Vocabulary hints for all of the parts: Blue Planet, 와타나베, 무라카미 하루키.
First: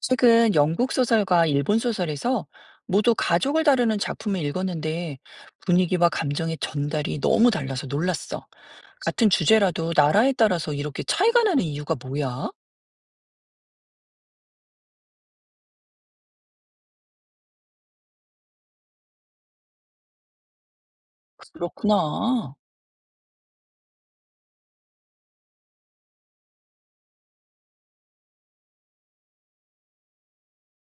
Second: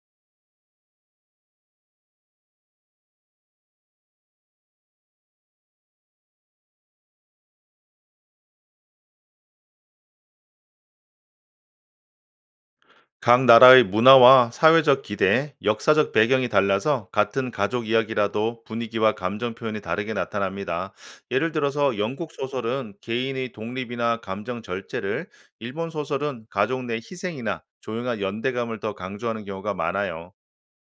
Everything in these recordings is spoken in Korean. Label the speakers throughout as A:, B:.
A: 최근 영국 소설과 일본 소설에서 모두 가족을 다루는 작품을 읽었는데 분위기와 감정의 전달이 너무 달라서 놀랐어. 같은 주제라도 나라에 따라서 이렇게 차이가 나는 이유가 뭐야?
B: 각 나라의 문화와 사회적 기대, 역사적 배경이 달라서 같은 가족 이야기라도 분위기와 감정 표현이 다르게 나타납니다. 예를 들어서 영국
A: 그렇구나.
B: 소설은 개인의 독립이나 감정 절제를, 일본 소설은 가족 내 희생이나 조용한 연대감을 더 강조하는 경우가 많아요.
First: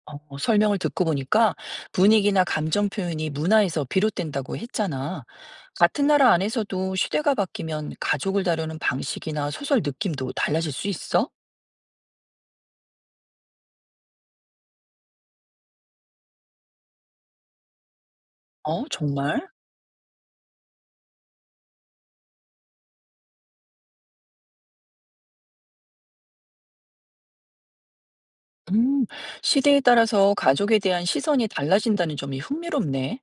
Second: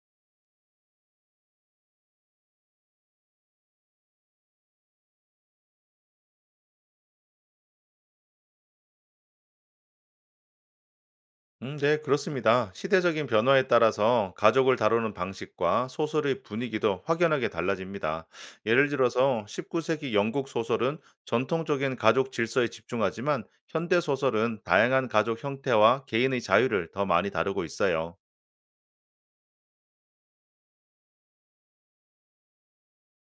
A: 설명을 듣고 보니까 분위기나 감정 표현이 문화에서 비롯된다고 했잖아. 같은 나라 안에서도 시대가 바뀌면 가족을 다루는 방식이나 소설 느낌도 달라질 수 있어?
B: 네, 그렇습니다. 시대적인 변화에 따라서 가족을 다루는 방식과 소설의 분위기도 확연하게 달라집니다.
A: 어,
B: 예를
A: 정말?
B: 들어서 19세기 영국 소설은 전통적인 가족 질서에 집중하지만 현대 소설은 다양한 가족 형태와 개인의 자유를 더 많이 다루고 있어요.
A: 음, 시대에 따라서 가족에 대한 시선이 달라진다는 점이 흥미롭네.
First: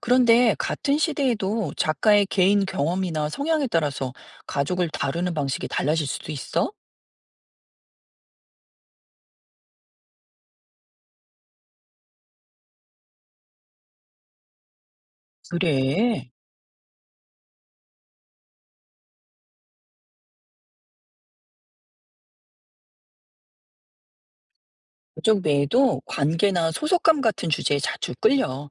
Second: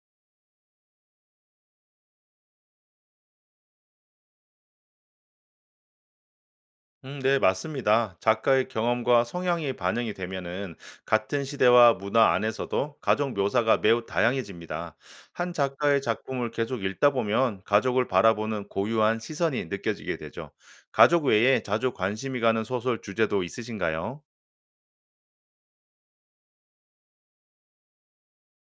A: 그런데 같은 시대에도 작가의 개인 경험이나 성향에 따라서 가족을 다루는 방식이 달라질 수도 있어?
B: 네, 맞습니다. 작가의 경험과 성향이 반영이 되면은 같은 시대와 문화 안에서도 가족 묘사가 매우 다양해집니다. 한 작가의
A: 그래.
B: 작품을 계속 읽다 보면 가족을 바라보는 고유한 시선이 느껴지게 되죠. 가족 외에 자주 관심이 가는 소설 주제도 있으신가요?
A: 가족 외에도 관계나 소속감 같은 주제에 자주 끌려.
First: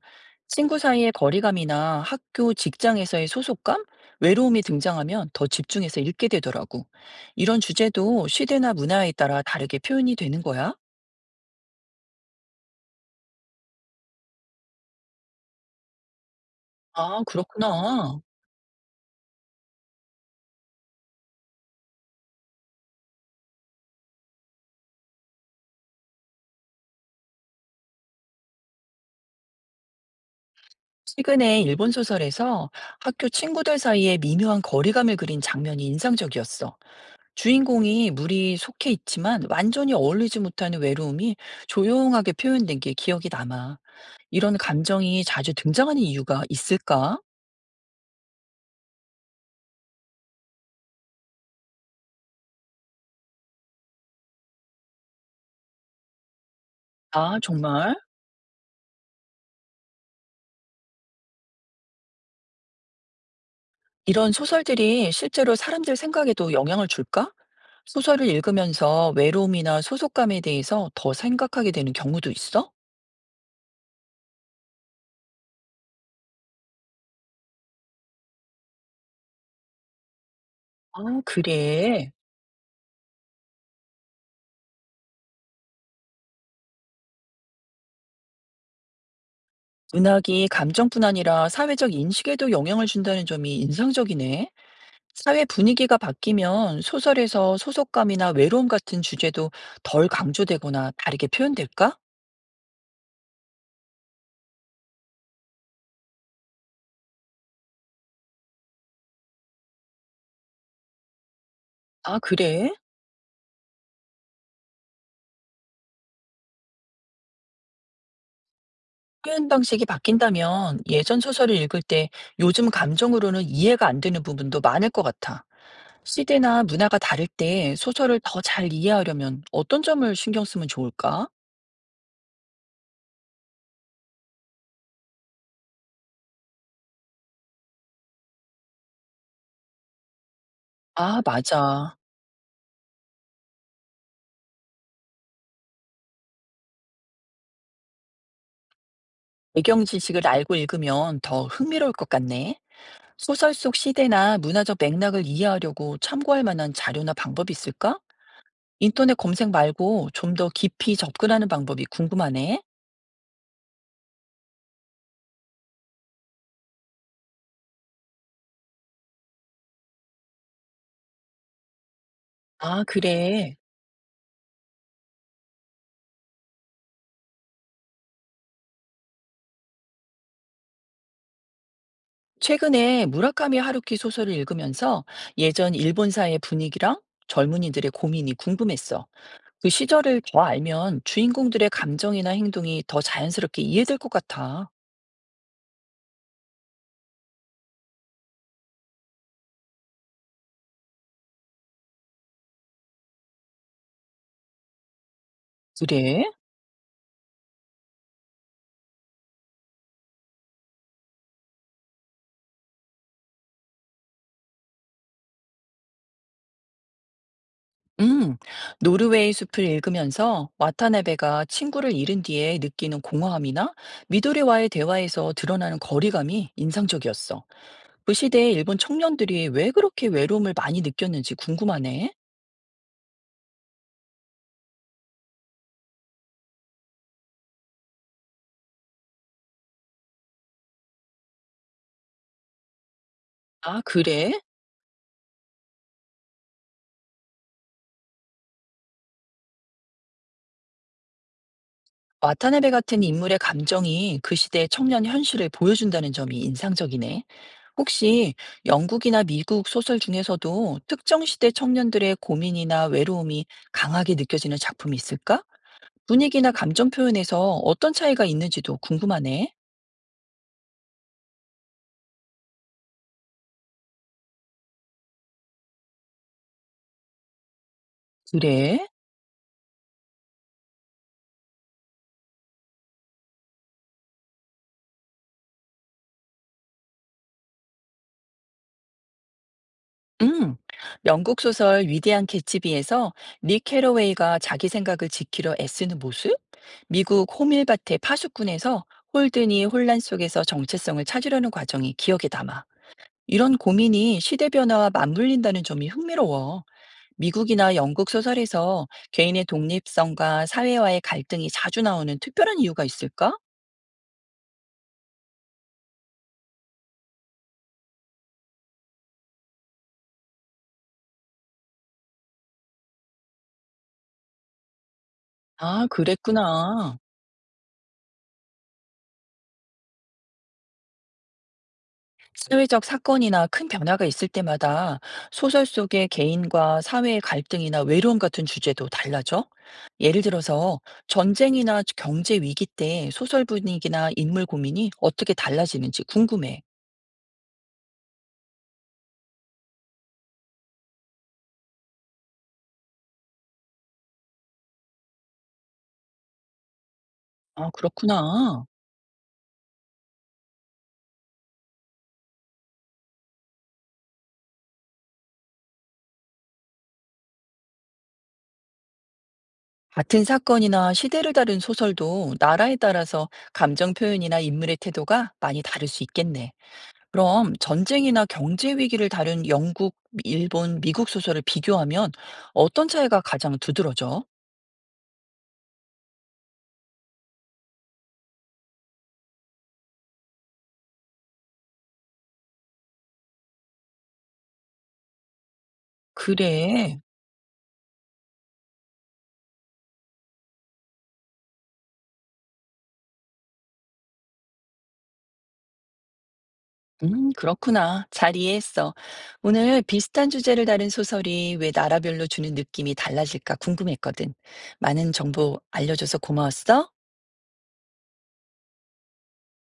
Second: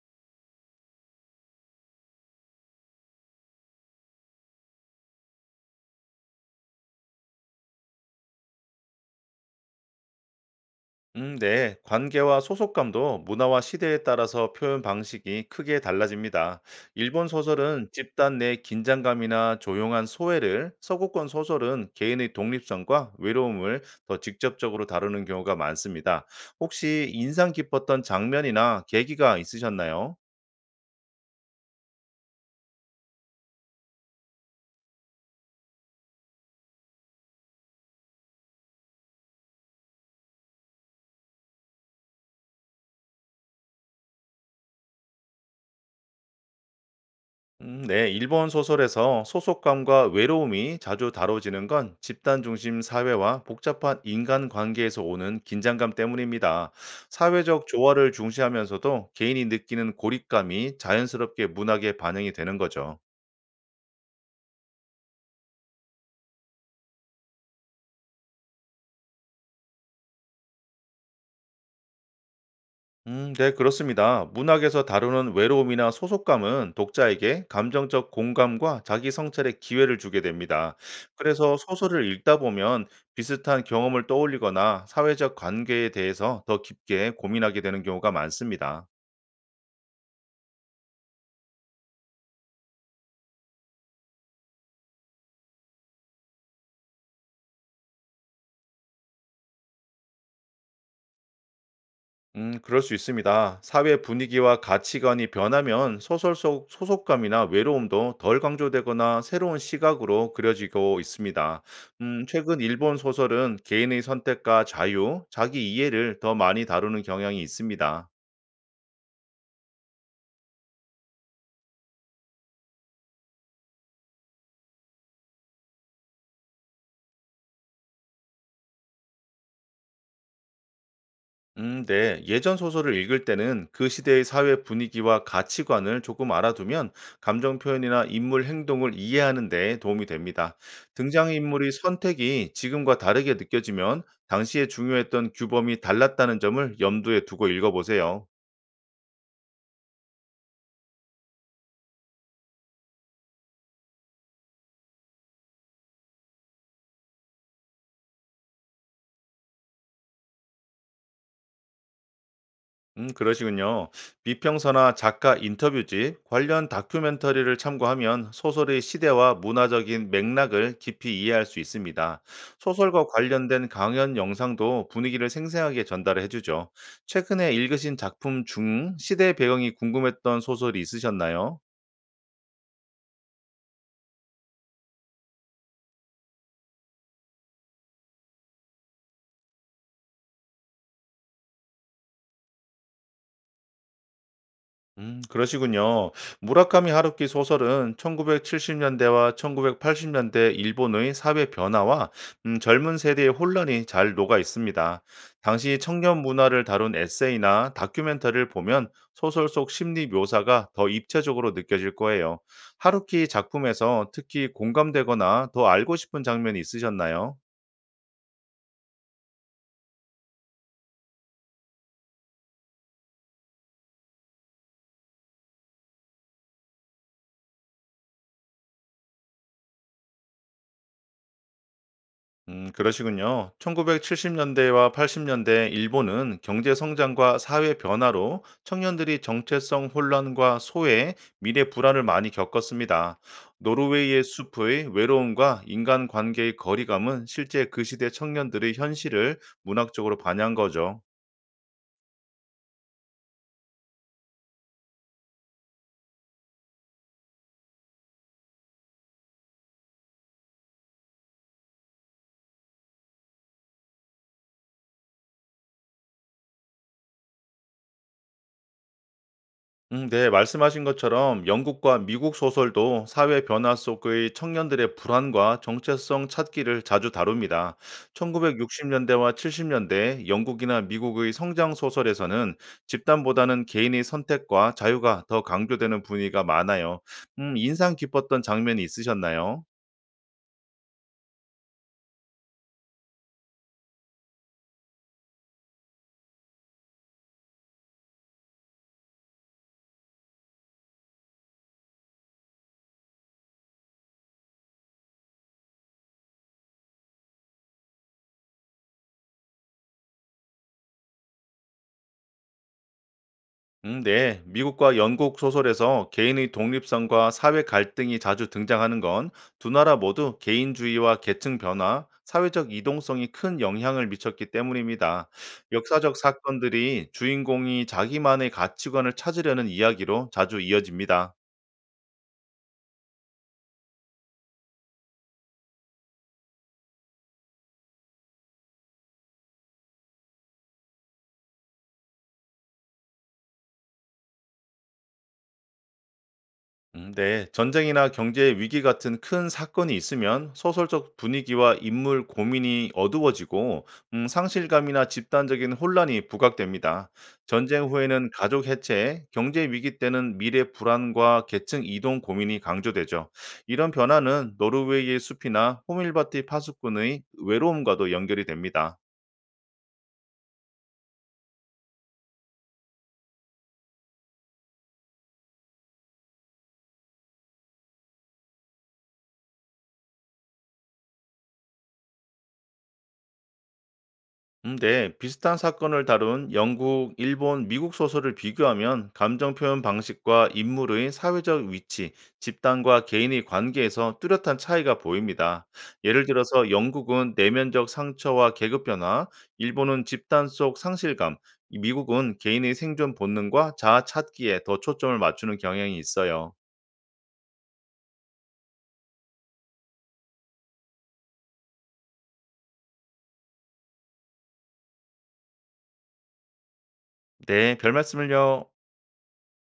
A: 친구 사이의 거리감이나 학교, 직장에서의 소속감, 외로움이 등장하면 더 집중해서 읽게 되더라고. 이런 주제도 시대나 문화에 따라 다르게 표현이 되는 거야?
B: 네. 관계와 소속감도 문화와 시대에 따라서 표현 방식이 크게 달라집니다.
A: 아,
B: 일본 소설은
A: 그렇구나.
B: 집단 내 긴장감이나 조용한 소외를, 서구권 소설은 개인의 독립성과 외로움을 더 직접적으로 다루는 경우가 많습니다. 혹시 인상 깊었던 장면이나 계기가 있으셨나요?
A: 최근에 일본 소설에서 학교 친구들 사이에 미묘한 거리감을 그린 장면이 인상적이었어. 주인공이 물이 속해 있지만 완전히 어울리지 못하는 외로움이 조용하게 표현된 게 기억이 남아. 이런 감정이 자주 등장하는 이유가 있을까?
B: 네, 일본 소설에서 소속감과 외로움이 자주 다뤄지는 건 집단 중심 사회와 복잡한 인간 관계에서 오는 긴장감 때문입니다.
A: 아,
B: 사회적
A: 정말?
B: 조화를 중시하면서도 개인이 느끼는 고립감이 자연스럽게 문학에 반영이 되는 거죠.
A: 이런 소설들이 실제로 사람들 생각에도 영향을 줄까? 소설을 읽으면서 외로움이나 소속감에 대해서 더 생각하게 되는 경우도 있어?
B: 네, 그렇습니다. 문학에서 다루는 외로움이나 소속감은 독자에게 감정적 공감과 자기 성찰의 기회를 주게 됩니다.
A: 아,
B: 그래서 소설을
A: 그래.
B: 읽다 보면 비슷한 경험을 떠올리거나 사회적 관계에 대해서 더 깊게 고민하게 되는 경우가 많습니다.
A: 문학이 감정뿐 아니라 사회적 인식에도 영향을 준다는 점이 인상적이네. 사회 분위기가 바뀌면 소설에서 소속감이나 외로움 같은 주제도 덜 강조되거나 다르게 표현될까?
B: 그럴 수 있습니다. 사회 분위기와 가치관이 변하면 소설 속 소속감이나 외로움도 덜 강조되거나 새로운 시각으로 그려지고 있습니다.
A: 아,
B: 최근
A: 그래?
B: 일본 소설은 개인의 선택과 자유, 자기 이해를 더 많이 다루는 경향이 있습니다.
A: 표현 방식이 바뀐다면 예전 소설을 읽을 때 요즘 감정으로는 이해가 안 되는 부분도 많을 것 같아. 시대나 문화가 다를 때 소설을 더 잘 이해하려면 어떤 점을 신경 쓰면 좋을까?
B: 네. 예전 소설을 읽을 때는 그 시대의 사회 분위기와 가치관을 조금 알아두면 감정 표현이나 인물 행동을 이해하는 데 도움이 됩니다.
A: 아,
B: 등장인물의
A: 맞아.
B: 선택이 지금과 다르게 느껴지면 당시에 중요했던 규범이 달랐다는 점을 염두에 두고 읽어보세요.
A: 배경 지식을 알고 읽으면 더 흥미로울 것 같네. 소설 속 시대나 문화적 맥락을 이해하려고 참고할 만한 자료나 방법이 있을까? 인터넷 검색 말고 좀 더 깊이 접근하는 방법이 궁금하네.
B: 그러시군요. 비평서나 작가 인터뷰집, 관련 다큐멘터리를 참고하면 소설의 시대와 문화적인 맥락을 깊이 이해할 수 있습니다.
A: 아,
B: 소설과
A: 그래.
B: 관련된 강연 영상도 분위기를 생생하게 전달해 주죠. 최근에 읽으신 작품 중 시대 배경이 궁금했던 소설이 있으셨나요?
A: 최근에 무라카미 하루키 소설을 읽으면서 예전 일본 사회 분위기랑 젊은이들의 고민이 궁금했어. 그 시절을 더 알면 주인공들의 감정이나 행동이 더 자연스럽게 이해될 것 같아.
B: 그러시군요. 무라카미 하루키 소설은 1970년대와 1980년대 일본의 사회 변화와 젊은 세대의 혼란이 잘 녹아 있습니다. 당시 청년
A: 그래?
B: 문화를 다룬 에세이나 다큐멘터리를 보면 소설 속 심리 묘사가 더 입체적으로 느껴질 거예요. 하루키 작품에서 특히 공감되거나 더 알고 싶은 장면이 있으셨나요?
A: 음, 노르웨이 숲을 읽으면서 와타나베가 친구를 잃은 뒤에 느끼는 공허함이나 미도리와의 대화에서 드러나는 거리감이 인상적이었어. 그 시대의 일본 청년들이 왜 그렇게 외로움을 많이 느꼈는지 궁금하네.
B: 그러시군요. 1970년대와 80년대 일본은 경제 성장과 사회 변화로 청년들이 정체성 혼란과 소외, 미래 불안을 많이 겪었습니다.
A: 아,
B: 노르웨이의
A: 그래?
B: 숲의 외로움과 인간 관계의 거리감은 실제 그 시대 청년들의 현실을 문학적으로 반영한 거죠.
A: 와타나베 같은 인물의 감정이 그 시대의 청년 현실을 보여준다는 점이 인상적이네. 혹시 영국이나 미국 소설 중에서도 특정 시대 청년들의 고민이나 외로움이 강하게 느껴지는 작품이 있을까? 분위기나 감정 표현에서 어떤 차이가 있는지도 궁금하네.
B: 네, 말씀하신 것처럼 영국과 미국 소설도 사회 변화 속의 청년들의 불안과 정체성 찾기를 자주 다룹니다.
A: 그래?
B: 1960년대와 70년대 영국이나 미국의 성장 소설에서는 집단보다는 개인의 선택과 자유가 더 강조되는 분위기가 많아요. 인상 깊었던 장면이 있으셨나요?
A: 음. 영국 소설 위대한 개츠비에서 닉 캐러웨이가 자기 생각을 지키려 애쓰는 모습? 미국 호밀밭의 파수꾼에서 홀든이 혼란 속에서 정체성을 찾으려는 과정이 기억에 남아. 이런 고민이 시대 변화와 맞물린다는 점이 흥미로워. 미국이나 영국 소설에서 개인의 독립성과 사회와의 갈등이 자주 나오는 특별한 이유가 있을까?
B: 네. 미국과 영국 소설에서 개인의 독립성과 사회 갈등이 자주 등장하는 건 두 나라 모두 개인주의와 계층 변화, 사회적 이동성이 큰 영향을 미쳤기 때문입니다.
A: 아,
B: 역사적
A: 그랬구나.
B: 사건들이 주인공이 자기만의 가치관을 찾으려는 이야기로 자주 이어집니다.
A: 사회적 사건이나 큰 변화가 있을 때마다 소설 속의 개인과 사회의 갈등이나 외로움 같은 주제도 달라져? 예를 들어서 전쟁이나 경제 위기 때 소설 분위기나 인물 고민이 어떻게 달라지는지 궁금해.
B: 네. 전쟁이나 경제 위기 같은 큰 사건이 있으면 소설적 분위기와 인물 고민이 어두워지고 상실감이나 집단적인 혼란이 부각됩니다.
A: 아,
B: 전쟁 후에는 가족
A: 그렇구나.
B: 해체, 경제 위기 때는 미래 불안과 계층 이동 고민이 강조되죠. 이런 변화는 노르웨이의 숲이나 호밀밭의 파수꾼의 외로움과도 연결이 됩니다.
A: 같은 사건이나 시대를 다룬 소설도 나라에 따라서 감정 표현이나 인물의 태도가 많이 다를 수 있겠네. 그럼 전쟁이나 경제 위기를 다룬 영국, 일본, 미국 소설을 비교하면 어떤 차이가 가장 두드러져?
B: 네, 비슷한 사건을 다룬 영국, 일본, 미국 소설을 비교하면 감정 표현 방식과 인물의 사회적 위치, 집단과 개인의 관계에서 뚜렷한 차이가 보입니다. 예를 들어서
A: 그래.
B: 영국은 내면적 상처와 계급 변화, 일본은 집단 속 상실감, 이 미국은 개인의 생존 본능과 자아 찾기에 더 초점을 맞추는 경향이 있어요.
A: 그렇구나. 잘 이해했어. 오늘 비슷한 주제를 다룬 소설이 왜 나라별로 주는 느낌이 달라질까 궁금했거든. 많은 정보 알려줘서 고마웠어.
B: 네, 별 말씀을요.